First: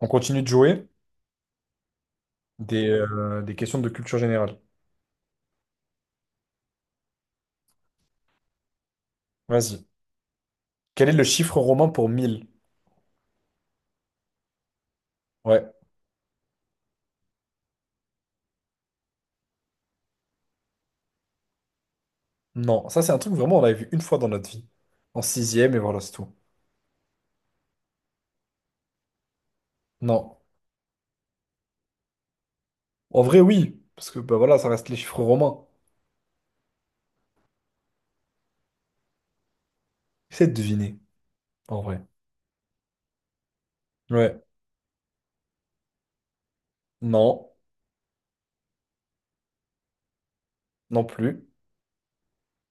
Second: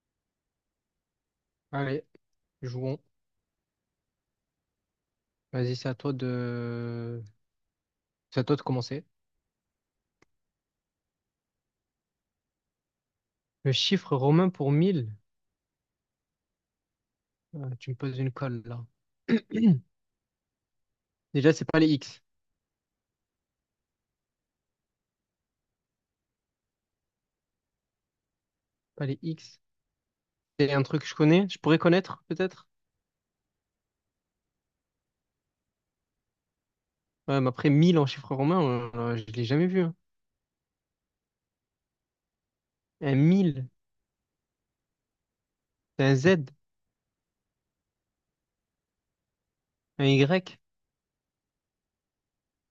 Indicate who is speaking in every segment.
Speaker 1: On continue de jouer
Speaker 2: Allez, jouons.
Speaker 1: des questions de culture générale.
Speaker 2: Vas-y, c'est à toi de commencer.
Speaker 1: Vas-y. Quel est le chiffre romain pour mille?
Speaker 2: Le chiffre romain pour 1000.
Speaker 1: Ouais.
Speaker 2: Ah, tu me poses une colle là. Déjà, c'est pas les X.
Speaker 1: Non, ça c'est un truc vraiment on l'avait vu une fois dans notre vie. En sixième et voilà, c'est tout.
Speaker 2: Pas les X.
Speaker 1: Non.
Speaker 2: C'est un truc que je connais. Je pourrais connaître, peut-être.
Speaker 1: En vrai, oui. Parce que bah voilà, ça reste les chiffres romains.
Speaker 2: Ouais, mais après, 1000 en chiffre romain, je l'ai jamais vu, hein.
Speaker 1: Essaye de deviner, en vrai.
Speaker 2: Un 1000,
Speaker 1: Ouais.
Speaker 2: c'est un Z,
Speaker 1: Non.
Speaker 2: un Y.
Speaker 1: Non plus.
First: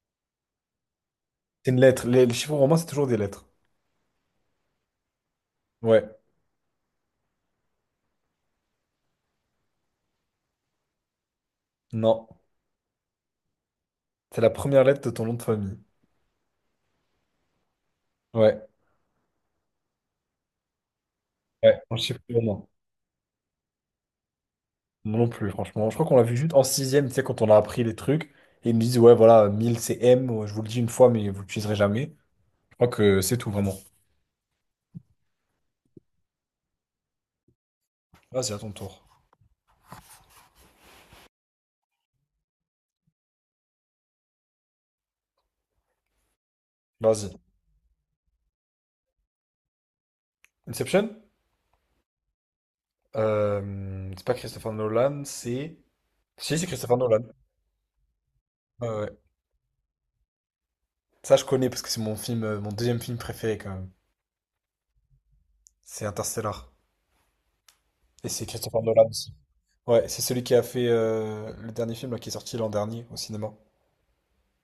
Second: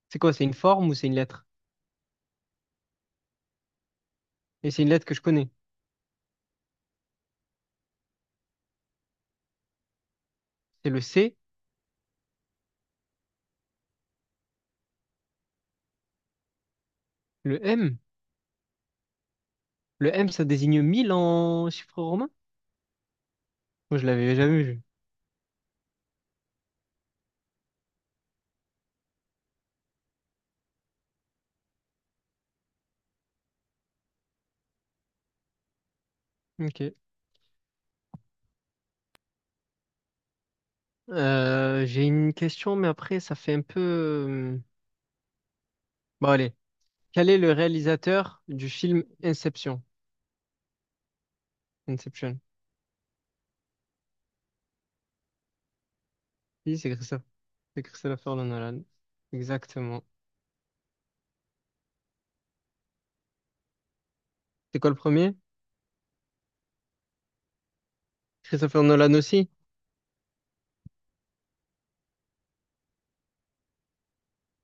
Speaker 2: C'est quoi? C'est une forme ou c'est une lettre?
Speaker 1: C'est une lettre. Les chiffres romains, c'est toujours des lettres.
Speaker 2: Et c'est une lettre que je connais.
Speaker 1: Ouais.
Speaker 2: C'est le C,
Speaker 1: Non. C'est la première lettre de ton nom de famille.
Speaker 2: le M.
Speaker 1: Ouais.
Speaker 2: Le M, ça désigne 1000 en
Speaker 1: Ouais. En
Speaker 2: chiffre
Speaker 1: chiffre
Speaker 2: romain?
Speaker 1: romain.
Speaker 2: Moi, je l'avais jamais vu.
Speaker 1: Moi non plus, franchement. Je crois qu'on l'a vu juste en sixième, tu sais, quand on a appris les trucs. Et ils me disent, ouais, voilà, 1000 c'est M, ouais, je vous le dis une fois, mais vous l'utiliserez jamais. Je crois que c'est tout, vraiment.
Speaker 2: Ok.
Speaker 1: Vas-y, à ton tour.
Speaker 2: J'ai une question, mais après, ça fait un peu. Bon, allez. Quel est
Speaker 1: Vas-y.
Speaker 2: le réalisateur du film Inception?
Speaker 1: Inception?
Speaker 2: Inception.
Speaker 1: C'est pas Christopher Nolan, c'est... Si, c'est
Speaker 2: Oui, c'est
Speaker 1: Christopher Nolan.
Speaker 2: Christophe. C'est Christopher Nolan.
Speaker 1: Ouais, ouais.
Speaker 2: Exactement.
Speaker 1: Ça, je connais parce que c'est mon film, mon deuxième film préféré, quand même.
Speaker 2: C'est quoi le premier?
Speaker 1: C'est Interstellar. Et c'est Christopher
Speaker 2: Christopher
Speaker 1: Nolan
Speaker 2: Nolan
Speaker 1: aussi.
Speaker 2: aussi.
Speaker 1: Ouais, c'est celui qui a fait le dernier film là, qui est sorti l'an dernier au cinéma.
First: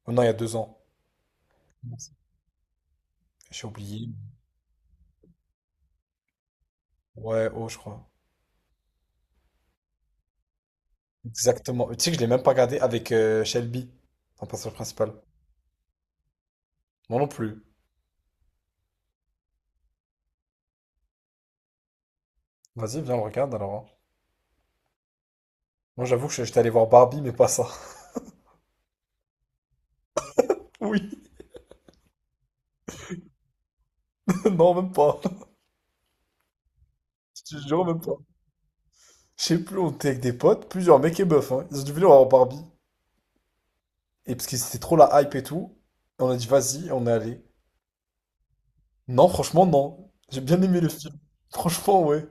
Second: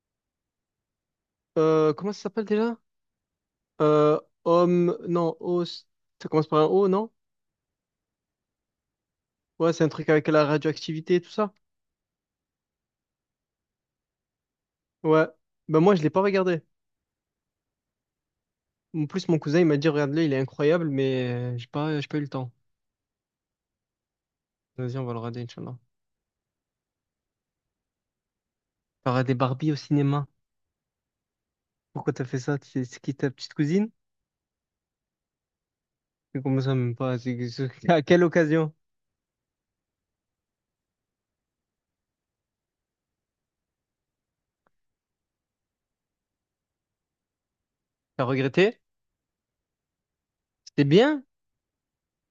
Speaker 1: Oh non, il y a deux ans.
Speaker 2: Euh,
Speaker 1: Mince.
Speaker 2: comment ça s'appelle déjà?
Speaker 1: J'ai oublié.
Speaker 2: Euh, homme... Non, os... Ça commence par un O, non?
Speaker 1: Ouais, oh, je crois.
Speaker 2: Ouais, c'est un truc avec la radioactivité et tout ça.
Speaker 1: Exactement. Tu sais que je l'ai même pas regardé avec Shelby, ton personnage principal.
Speaker 2: Ouais. Ben moi, je l'ai pas regardé.
Speaker 1: Moi non plus.
Speaker 2: En plus, mon cousin, il m'a dit, regarde-le, il est incroyable, mais j'ai pas eu le temps.
Speaker 1: Vas-y, viens, on le regarde alors, hein.
Speaker 2: Vas-y, on va le regarder, Inch'Allah.
Speaker 1: Moi j'étais allé voir Barbie, mais pas ça.
Speaker 2: Il y aura Barbie au cinéma.
Speaker 1: Oui,
Speaker 2: Pourquoi t'as fait ça? C'est qui ta petite cousine?
Speaker 1: non, même pas.
Speaker 2: Mais comment ça, même pas?
Speaker 1: Je te jure, même
Speaker 2: À
Speaker 1: pas.
Speaker 2: quelle occasion?
Speaker 1: Je sais plus, on était avec des potes, plusieurs mecs et meufs, hein. Ils ont dû venir voir Barbie. Et parce que c'était trop la hype et tout, on a dit, vas-y, on est allé.
Speaker 2: T'as regretté?
Speaker 1: Non, franchement, non. J'ai bien aimé
Speaker 2: C'était
Speaker 1: le film.
Speaker 2: bien?
Speaker 1: Franchement, ouais.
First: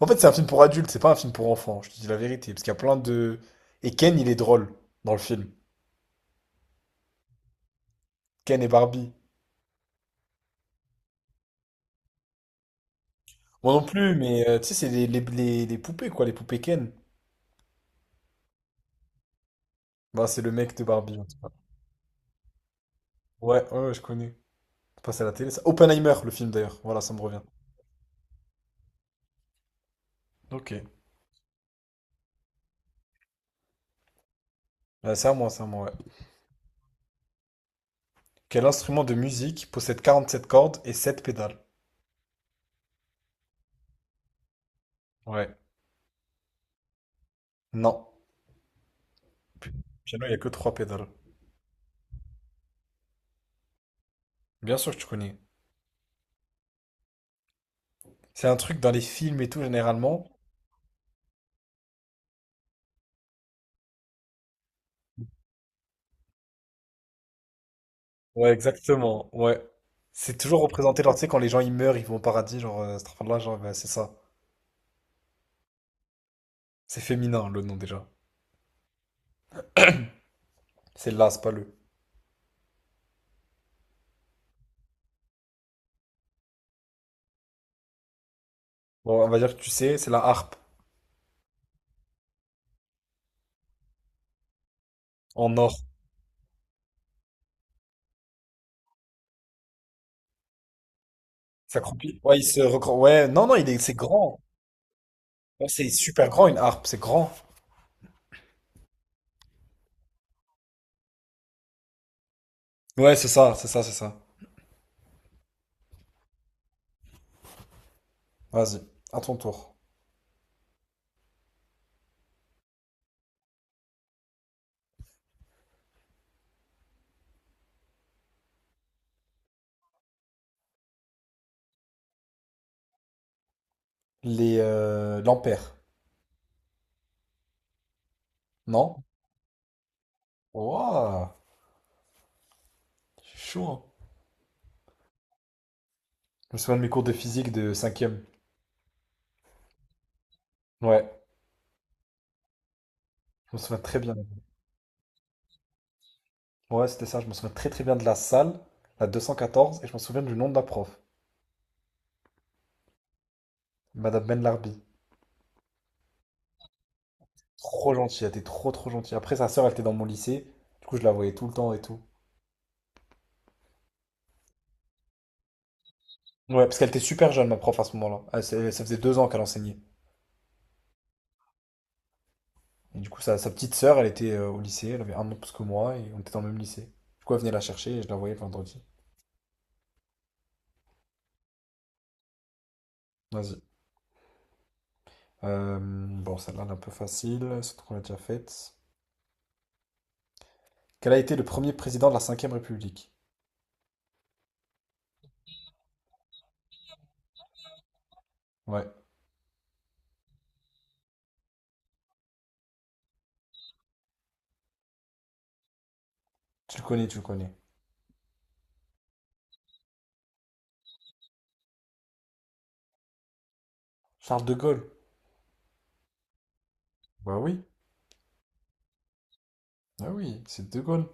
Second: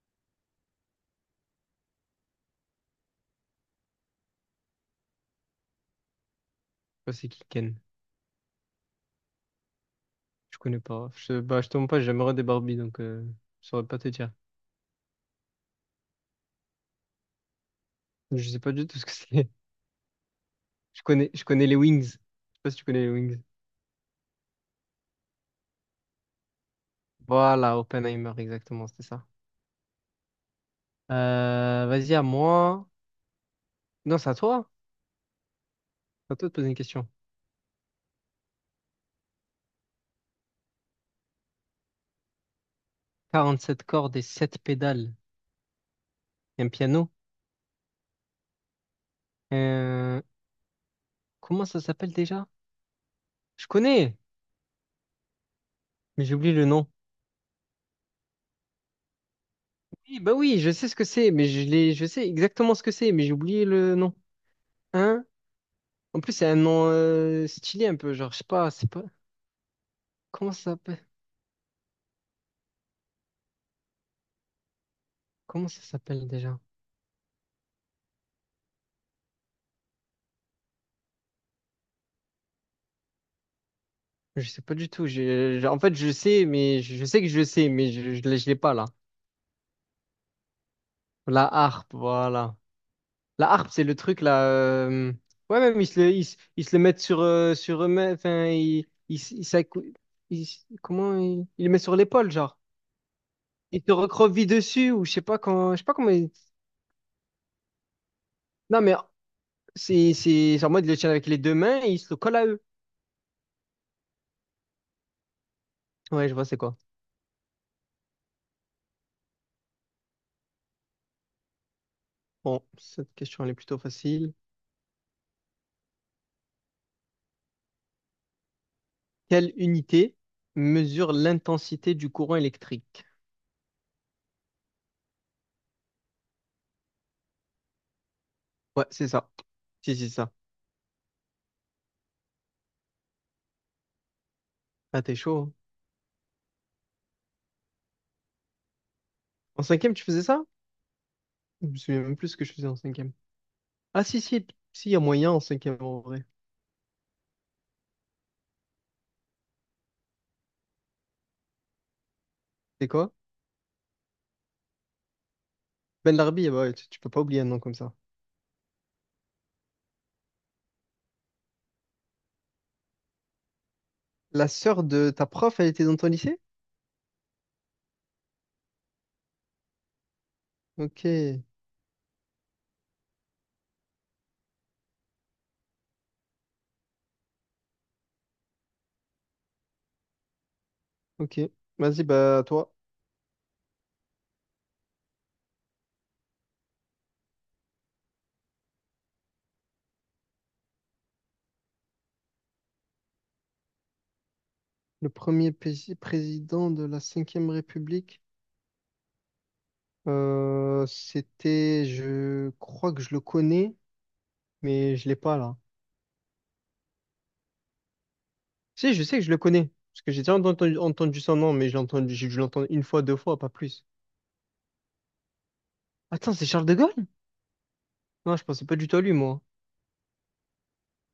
Speaker 1: En fait, c'est un film pour adultes, c'est pas un film pour enfants, je te dis la vérité. Parce qu'il y a plein de. Et Ken, il est drôle dans le film.
Speaker 2: Bah, c'est qui Ken?
Speaker 1: Ken et Barbie.
Speaker 2: Je connais pas. Bah, je te montre pas, j'ai jamais regardé Barbie, donc je
Speaker 1: Moi non
Speaker 2: saurais pas te
Speaker 1: plus,
Speaker 2: dire.
Speaker 1: mais tu sais, c'est les poupées, quoi, les poupées Ken.
Speaker 2: Je sais pas du tout ce que c'est.
Speaker 1: Bah, c'est le mec de
Speaker 2: Je
Speaker 1: Barbie, en
Speaker 2: connais,
Speaker 1: tout
Speaker 2: je
Speaker 1: cas.
Speaker 2: connais les Wings. Je sais pas si tu connais les Wings.
Speaker 1: Ouais, je connais. C'est passé à la télé, ça. Oppenheimer, le film d'ailleurs. Voilà, ça me revient.
Speaker 2: Voilà, Oppenheimer, exactement, c'était ça.
Speaker 1: Ok.
Speaker 2: Vas-y, à moi. Non, c'est à toi.
Speaker 1: Ouais, c'est à moi, ouais.
Speaker 2: C'est à toi de poser une question.
Speaker 1: Quel instrument de musique possède 47 cordes et 7 pédales?
Speaker 2: 47 cordes et 7 pédales.
Speaker 1: Ouais.
Speaker 2: Un piano.
Speaker 1: Non.
Speaker 2: Euh,
Speaker 1: Piano, il n'y a que 3 pédales.
Speaker 2: comment ça s'appelle déjà? Je connais,
Speaker 1: Bien sûr que tu connais.
Speaker 2: mais j'ai oublié le nom.
Speaker 1: C'est un truc dans les films et tout,
Speaker 2: Oui,
Speaker 1: généralement.
Speaker 2: bah oui, je sais ce que c'est, mais je sais exactement ce que c'est, mais j'ai oublié le nom. Hein? En plus, c'est un nom stylé un peu, genre, je sais
Speaker 1: Ouais,
Speaker 2: pas, c'est pas.
Speaker 1: exactement. Ouais. C'est
Speaker 2: Comment
Speaker 1: toujours
Speaker 2: ça
Speaker 1: représenté,
Speaker 2: s'appelle?
Speaker 1: genre, tu sais, quand les gens ils meurent, ils vont au paradis, genre, cette là, genre, bah, c'est ça.
Speaker 2: Comment ça s'appelle déjà?
Speaker 1: C'est féminin, le nom déjà. C'est là, c'est pas le.
Speaker 2: Je sais pas du tout. En fait, je sais, mais je sais que je sais, mais je l'ai pas là.
Speaker 1: Bon, on va dire que tu sais, c'est la harpe
Speaker 2: La harpe, voilà. La harpe, c'est le truc là.
Speaker 1: en
Speaker 2: Ouais,
Speaker 1: or.
Speaker 2: même ils se le mettent sur eux-mêmes. Enfin, ils, s- ils, s'accou- ils s- comment ils le
Speaker 1: Ça
Speaker 2: mettent sur
Speaker 1: croupit.
Speaker 2: l'épaule, genre.
Speaker 1: Ouais, non, non, il est,
Speaker 2: Ils te
Speaker 1: c'est grand.
Speaker 2: recroquevillent dessus ou je sais pas
Speaker 1: Ouais,
Speaker 2: quand, je sais
Speaker 1: c'est
Speaker 2: pas comment.
Speaker 1: super grand une harpe, c'est grand.
Speaker 2: Non, mais c'est en mode, ils le tiennent avec les deux mains et ils se le collent à eux.
Speaker 1: Ouais, c'est ça.
Speaker 2: Ouais, je vois, c'est quoi.
Speaker 1: Vas-y, à ton tour.
Speaker 2: Bon, cette question, elle est plutôt facile. Quelle unité mesure l'intensité du courant électrique?
Speaker 1: Les L'ampère.
Speaker 2: Ouais,
Speaker 1: Non?
Speaker 2: c'est ça. Si, si, ça.
Speaker 1: Waouh, c'est chaud, hein.
Speaker 2: Ah, t'es chaud, hein.
Speaker 1: Je me souviens de mes cours de physique de cinquième.
Speaker 2: En cinquième, tu faisais ça?
Speaker 1: Ouais,
Speaker 2: Je me souviens même plus ce que je faisais en cinquième.
Speaker 1: je me souviens très
Speaker 2: Ah,
Speaker 1: bien.
Speaker 2: si, si, si, il y a moyen en cinquième, en vrai.
Speaker 1: Ouais, c'était ça, je me souviens très très bien de la salle, la 214, et je me souviens du nom de la prof,
Speaker 2: C'est quoi?
Speaker 1: Madame Ben Larbi.
Speaker 2: Ben Larbi, eh ben ouais, tu peux pas oublier un nom comme
Speaker 1: Trop
Speaker 2: ça.
Speaker 1: gentille, elle était trop trop gentille. Après, sa sœur, elle était dans mon lycée. Du coup, je la voyais tout le temps et tout.
Speaker 2: La sœur de ta prof, elle était dans ton lycée?
Speaker 1: Ouais, parce qu'elle était super jeune, ma prof, à ce moment-là. Ça faisait deux ans qu'elle enseignait.
Speaker 2: Ok,
Speaker 1: Et du coup, sa petite sœur, elle était au lycée, elle avait un an de plus que moi, et on était dans le même lycée. Du coup, elle venait la chercher et je la voyais le vendredi.
Speaker 2: ok. Vas-y, bah, toi.
Speaker 1: Vas-y. Bon, celle-là, elle est un peu facile, surtout qu'on l'a déjà faite. Quel a été le premier président de la cinquième République?
Speaker 2: Le premier président de la cinquième République.
Speaker 1: Ouais,
Speaker 2: C'était, je crois que je le connais, mais je l'ai pas là.
Speaker 1: tu le connais.
Speaker 2: Si, je sais que je le connais, parce que j'ai déjà entendu son nom, mais je l'ai entendu, j'ai dû l'entendre une fois, deux fois, pas plus.
Speaker 1: Charles de Gaulle.
Speaker 2: Attends, c'est Charles de Gaulle?
Speaker 1: Bah oui,
Speaker 2: Non, je pensais pas du tout à lui, moi.
Speaker 1: Bah oui, c'est de Gaulle.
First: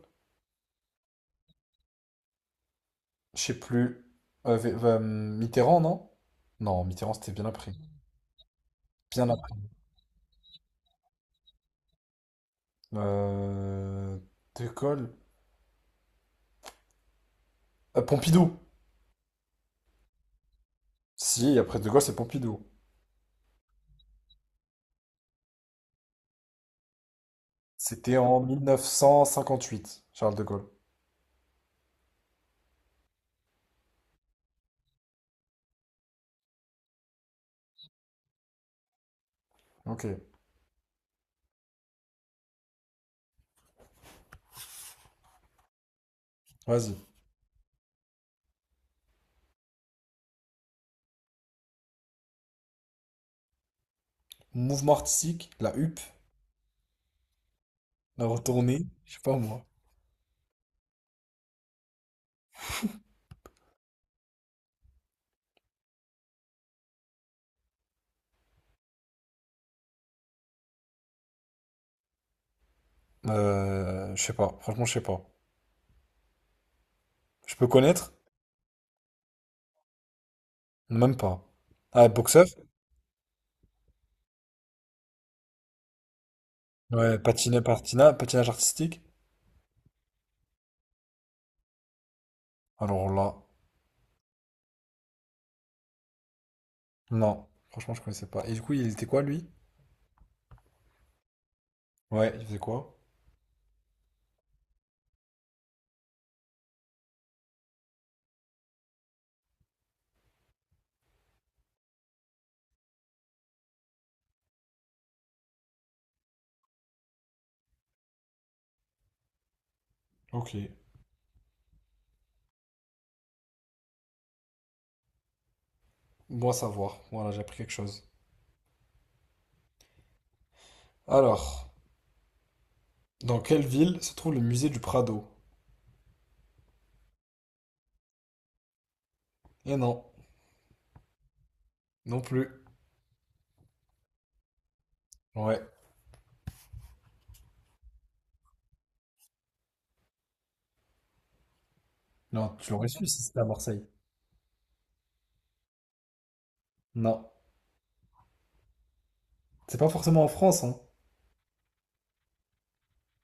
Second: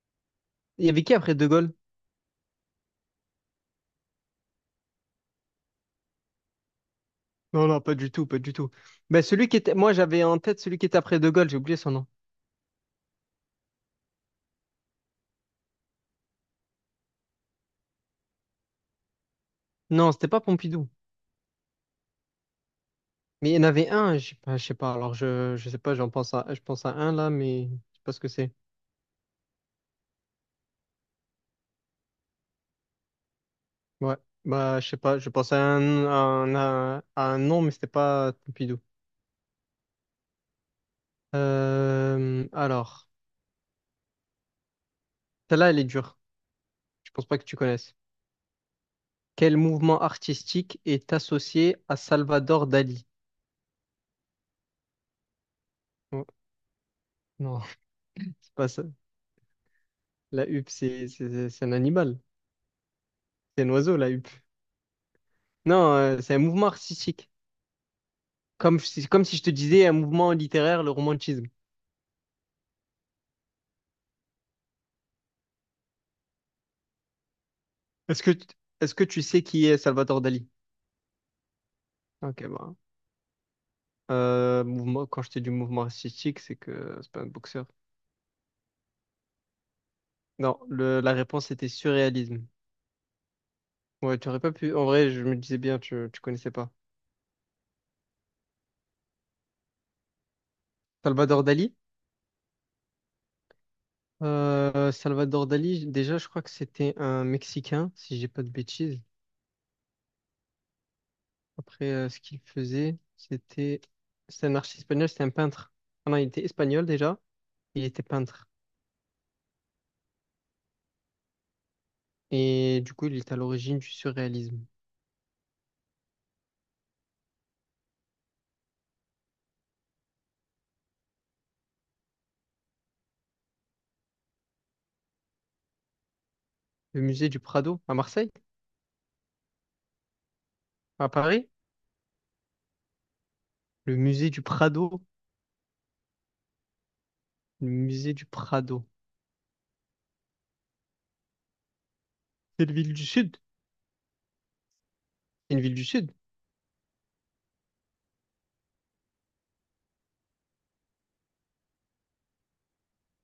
Speaker 2: Il y avait qui après de Gaulle?
Speaker 1: Je sais plus. Mitterrand, non? Non, Mitterrand, c'était bien
Speaker 2: Non,
Speaker 1: après.
Speaker 2: non, pas du tout, pas du tout. Ben,
Speaker 1: Bien
Speaker 2: celui
Speaker 1: après.
Speaker 2: qui était, moi, j'avais en tête celui qui était après de Gaulle, j'ai oublié son nom.
Speaker 1: Euh, de Gaulle. Pompidou.
Speaker 2: Non, c'était pas Pompidou.
Speaker 1: Si, après De Gaulle, c'est Pompidou.
Speaker 2: Mais il y en avait un, je sais pas, je sais pas. Alors, je sais pas, je pense à un là, mais je sais pas
Speaker 1: C'était
Speaker 2: ce que
Speaker 1: en
Speaker 2: c'est.
Speaker 1: 1958, Charles de Gaulle.
Speaker 2: Ouais, bah je sais pas, je pensais à un, à un nom, mais c'était pas Pompidou.
Speaker 1: Ok,
Speaker 2: Alors, celle-là, elle est dure.
Speaker 1: vas-y.
Speaker 2: Je pense pas que tu connaisses. Quel mouvement artistique est associé à Salvador Dali?
Speaker 1: Mouvement artistique, la huppe,
Speaker 2: Oh, non,
Speaker 1: la
Speaker 2: c'est pas ça.
Speaker 1: retournée, je sais pas moi.
Speaker 2: La huppe, c'est un animal. C'est un oiseau, la huppe. Non, c'est un mouvement artistique. Comme, comme si je te disais un mouvement littéraire, le romantisme.
Speaker 1: Je sais pas, franchement, je sais pas. Je peux connaître?
Speaker 2: Est-ce que, est-ce que tu sais qui est Salvador Dali?
Speaker 1: Même pas. Ah,
Speaker 2: Ok,
Speaker 1: boxeur?
Speaker 2: bah. Mouvement, quand je te dis mouvement artistique, c'est que c'est
Speaker 1: Ouais,
Speaker 2: pas un
Speaker 1: patiné,
Speaker 2: boxeur.
Speaker 1: patina, patinage artistique?
Speaker 2: Non, la réponse était surréalisme.
Speaker 1: Alors là,
Speaker 2: Ouais, tu aurais pas pu. En vrai, je me disais bien, tu connaissais pas.
Speaker 1: non, franchement, je connaissais pas. Et du coup, il était quoi, lui?
Speaker 2: Salvador Dali?
Speaker 1: Ouais, il faisait quoi?
Speaker 2: Salvador Dali, déjà, je crois que c'était un Mexicain, si j'ai pas de bêtises. Après, ce qu'il faisait, c'était. C'était un artiste espagnol, c'était un peintre. Ah non, il était espagnol déjà, il était peintre.
Speaker 1: Ok,
Speaker 2: Et du coup, il est à l'origine du surréalisme.
Speaker 1: bon à savoir. Voilà, j'ai appris quelque chose. Alors, dans quelle ville se trouve le musée du Prado?
Speaker 2: Le musée du Prado, à Marseille?
Speaker 1: Eh non,
Speaker 2: À Paris?
Speaker 1: non plus.
Speaker 2: Le musée du Prado?
Speaker 1: Ouais.
Speaker 2: Le musée du Prado.
Speaker 1: Non,
Speaker 2: C'est
Speaker 1: tu
Speaker 2: une
Speaker 1: l'aurais
Speaker 2: ville
Speaker 1: su
Speaker 2: du
Speaker 1: si
Speaker 2: Sud?
Speaker 1: c'était à Marseille.
Speaker 2: C'est une ville du Sud?
Speaker 1: Non. C'est pas forcément en France, hein.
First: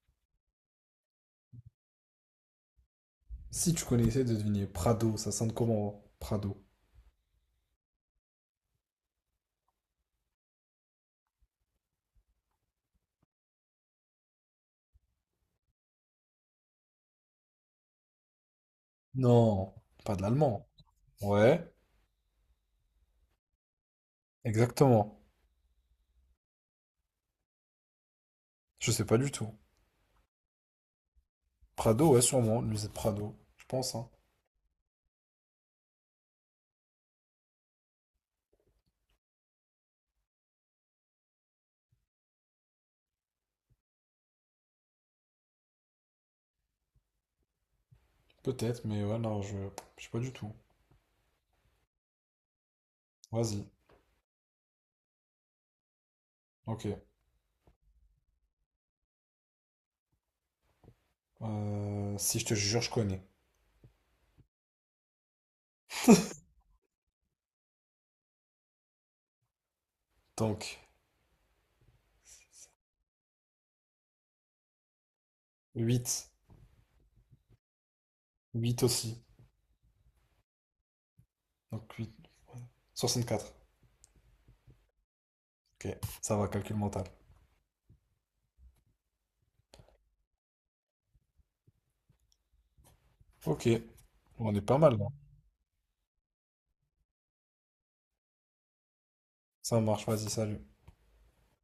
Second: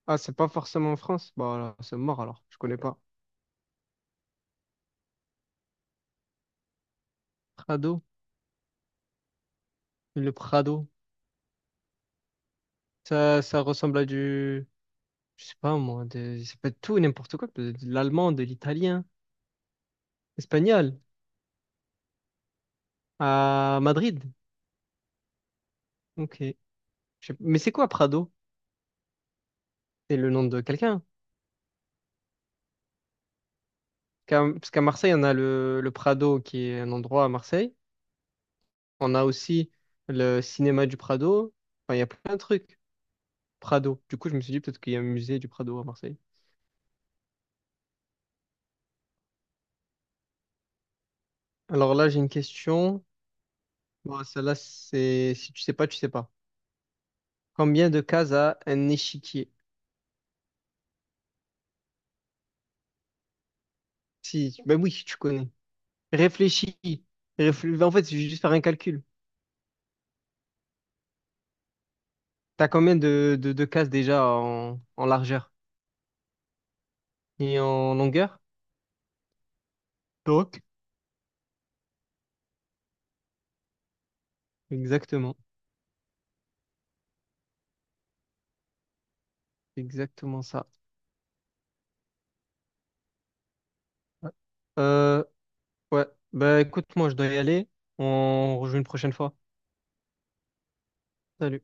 Speaker 2: Ah, c'est pas forcément en France? Bah, alors, c'est mort alors, je connais pas.
Speaker 1: Si tu connaissais de deviner Prado, ça sonne comment, hein, Prado?
Speaker 2: Prado? Le Prado? Ça ressemble à du. Je sais pas moi, ça peut être tout et n'importe quoi. Peut De l'allemand, de l'italien,
Speaker 1: Non, pas de l'allemand.
Speaker 2: espagnol,
Speaker 1: Ouais,
Speaker 2: à Madrid.
Speaker 1: exactement.
Speaker 2: Ok. Mais c'est quoi Prado?
Speaker 1: Je sais pas du tout.
Speaker 2: C'est le nom de quelqu'un.
Speaker 1: Prado, ouais, sûrement, le musée Prado. Je pense, hein.
Speaker 2: Parce qu'à Marseille, on a le Prado qui est un endroit à Marseille. On a aussi le cinéma du Prado. Enfin, il y a plein de trucs. Prado. Du coup, je me suis dit peut-être qu'il y a un musée du Prado à Marseille.
Speaker 1: Peut-être, mais ouais, non, je sais pas du tout.
Speaker 2: Alors là, j'ai une question.
Speaker 1: Vas-y.
Speaker 2: Bon, celle-là, c'est si tu sais pas, tu sais pas.
Speaker 1: Ok.
Speaker 2: Combien de cases a un échiquier?
Speaker 1: Si je te jure, je connais.
Speaker 2: Si, ben oui, tu connais. Réfléchis. Ben, en fait, je vais juste faire un calcul.
Speaker 1: Donc,
Speaker 2: T'as combien de cases déjà en largeur
Speaker 1: 8,
Speaker 2: et en longueur?
Speaker 1: 8 aussi.
Speaker 2: Donc.
Speaker 1: Donc huit. Soixante-quatre.
Speaker 2: Exactement.
Speaker 1: Ok, ça va, calcul mental.
Speaker 2: Exactement ça.
Speaker 1: Ok,
Speaker 2: Ouais.
Speaker 1: on est pas mal là.
Speaker 2: Euh, ouais. Ben écoute, moi, je dois y aller. On rejoue une prochaine fois.
Speaker 1: Ça marche, vas-y, salut.
Speaker 2: Salut.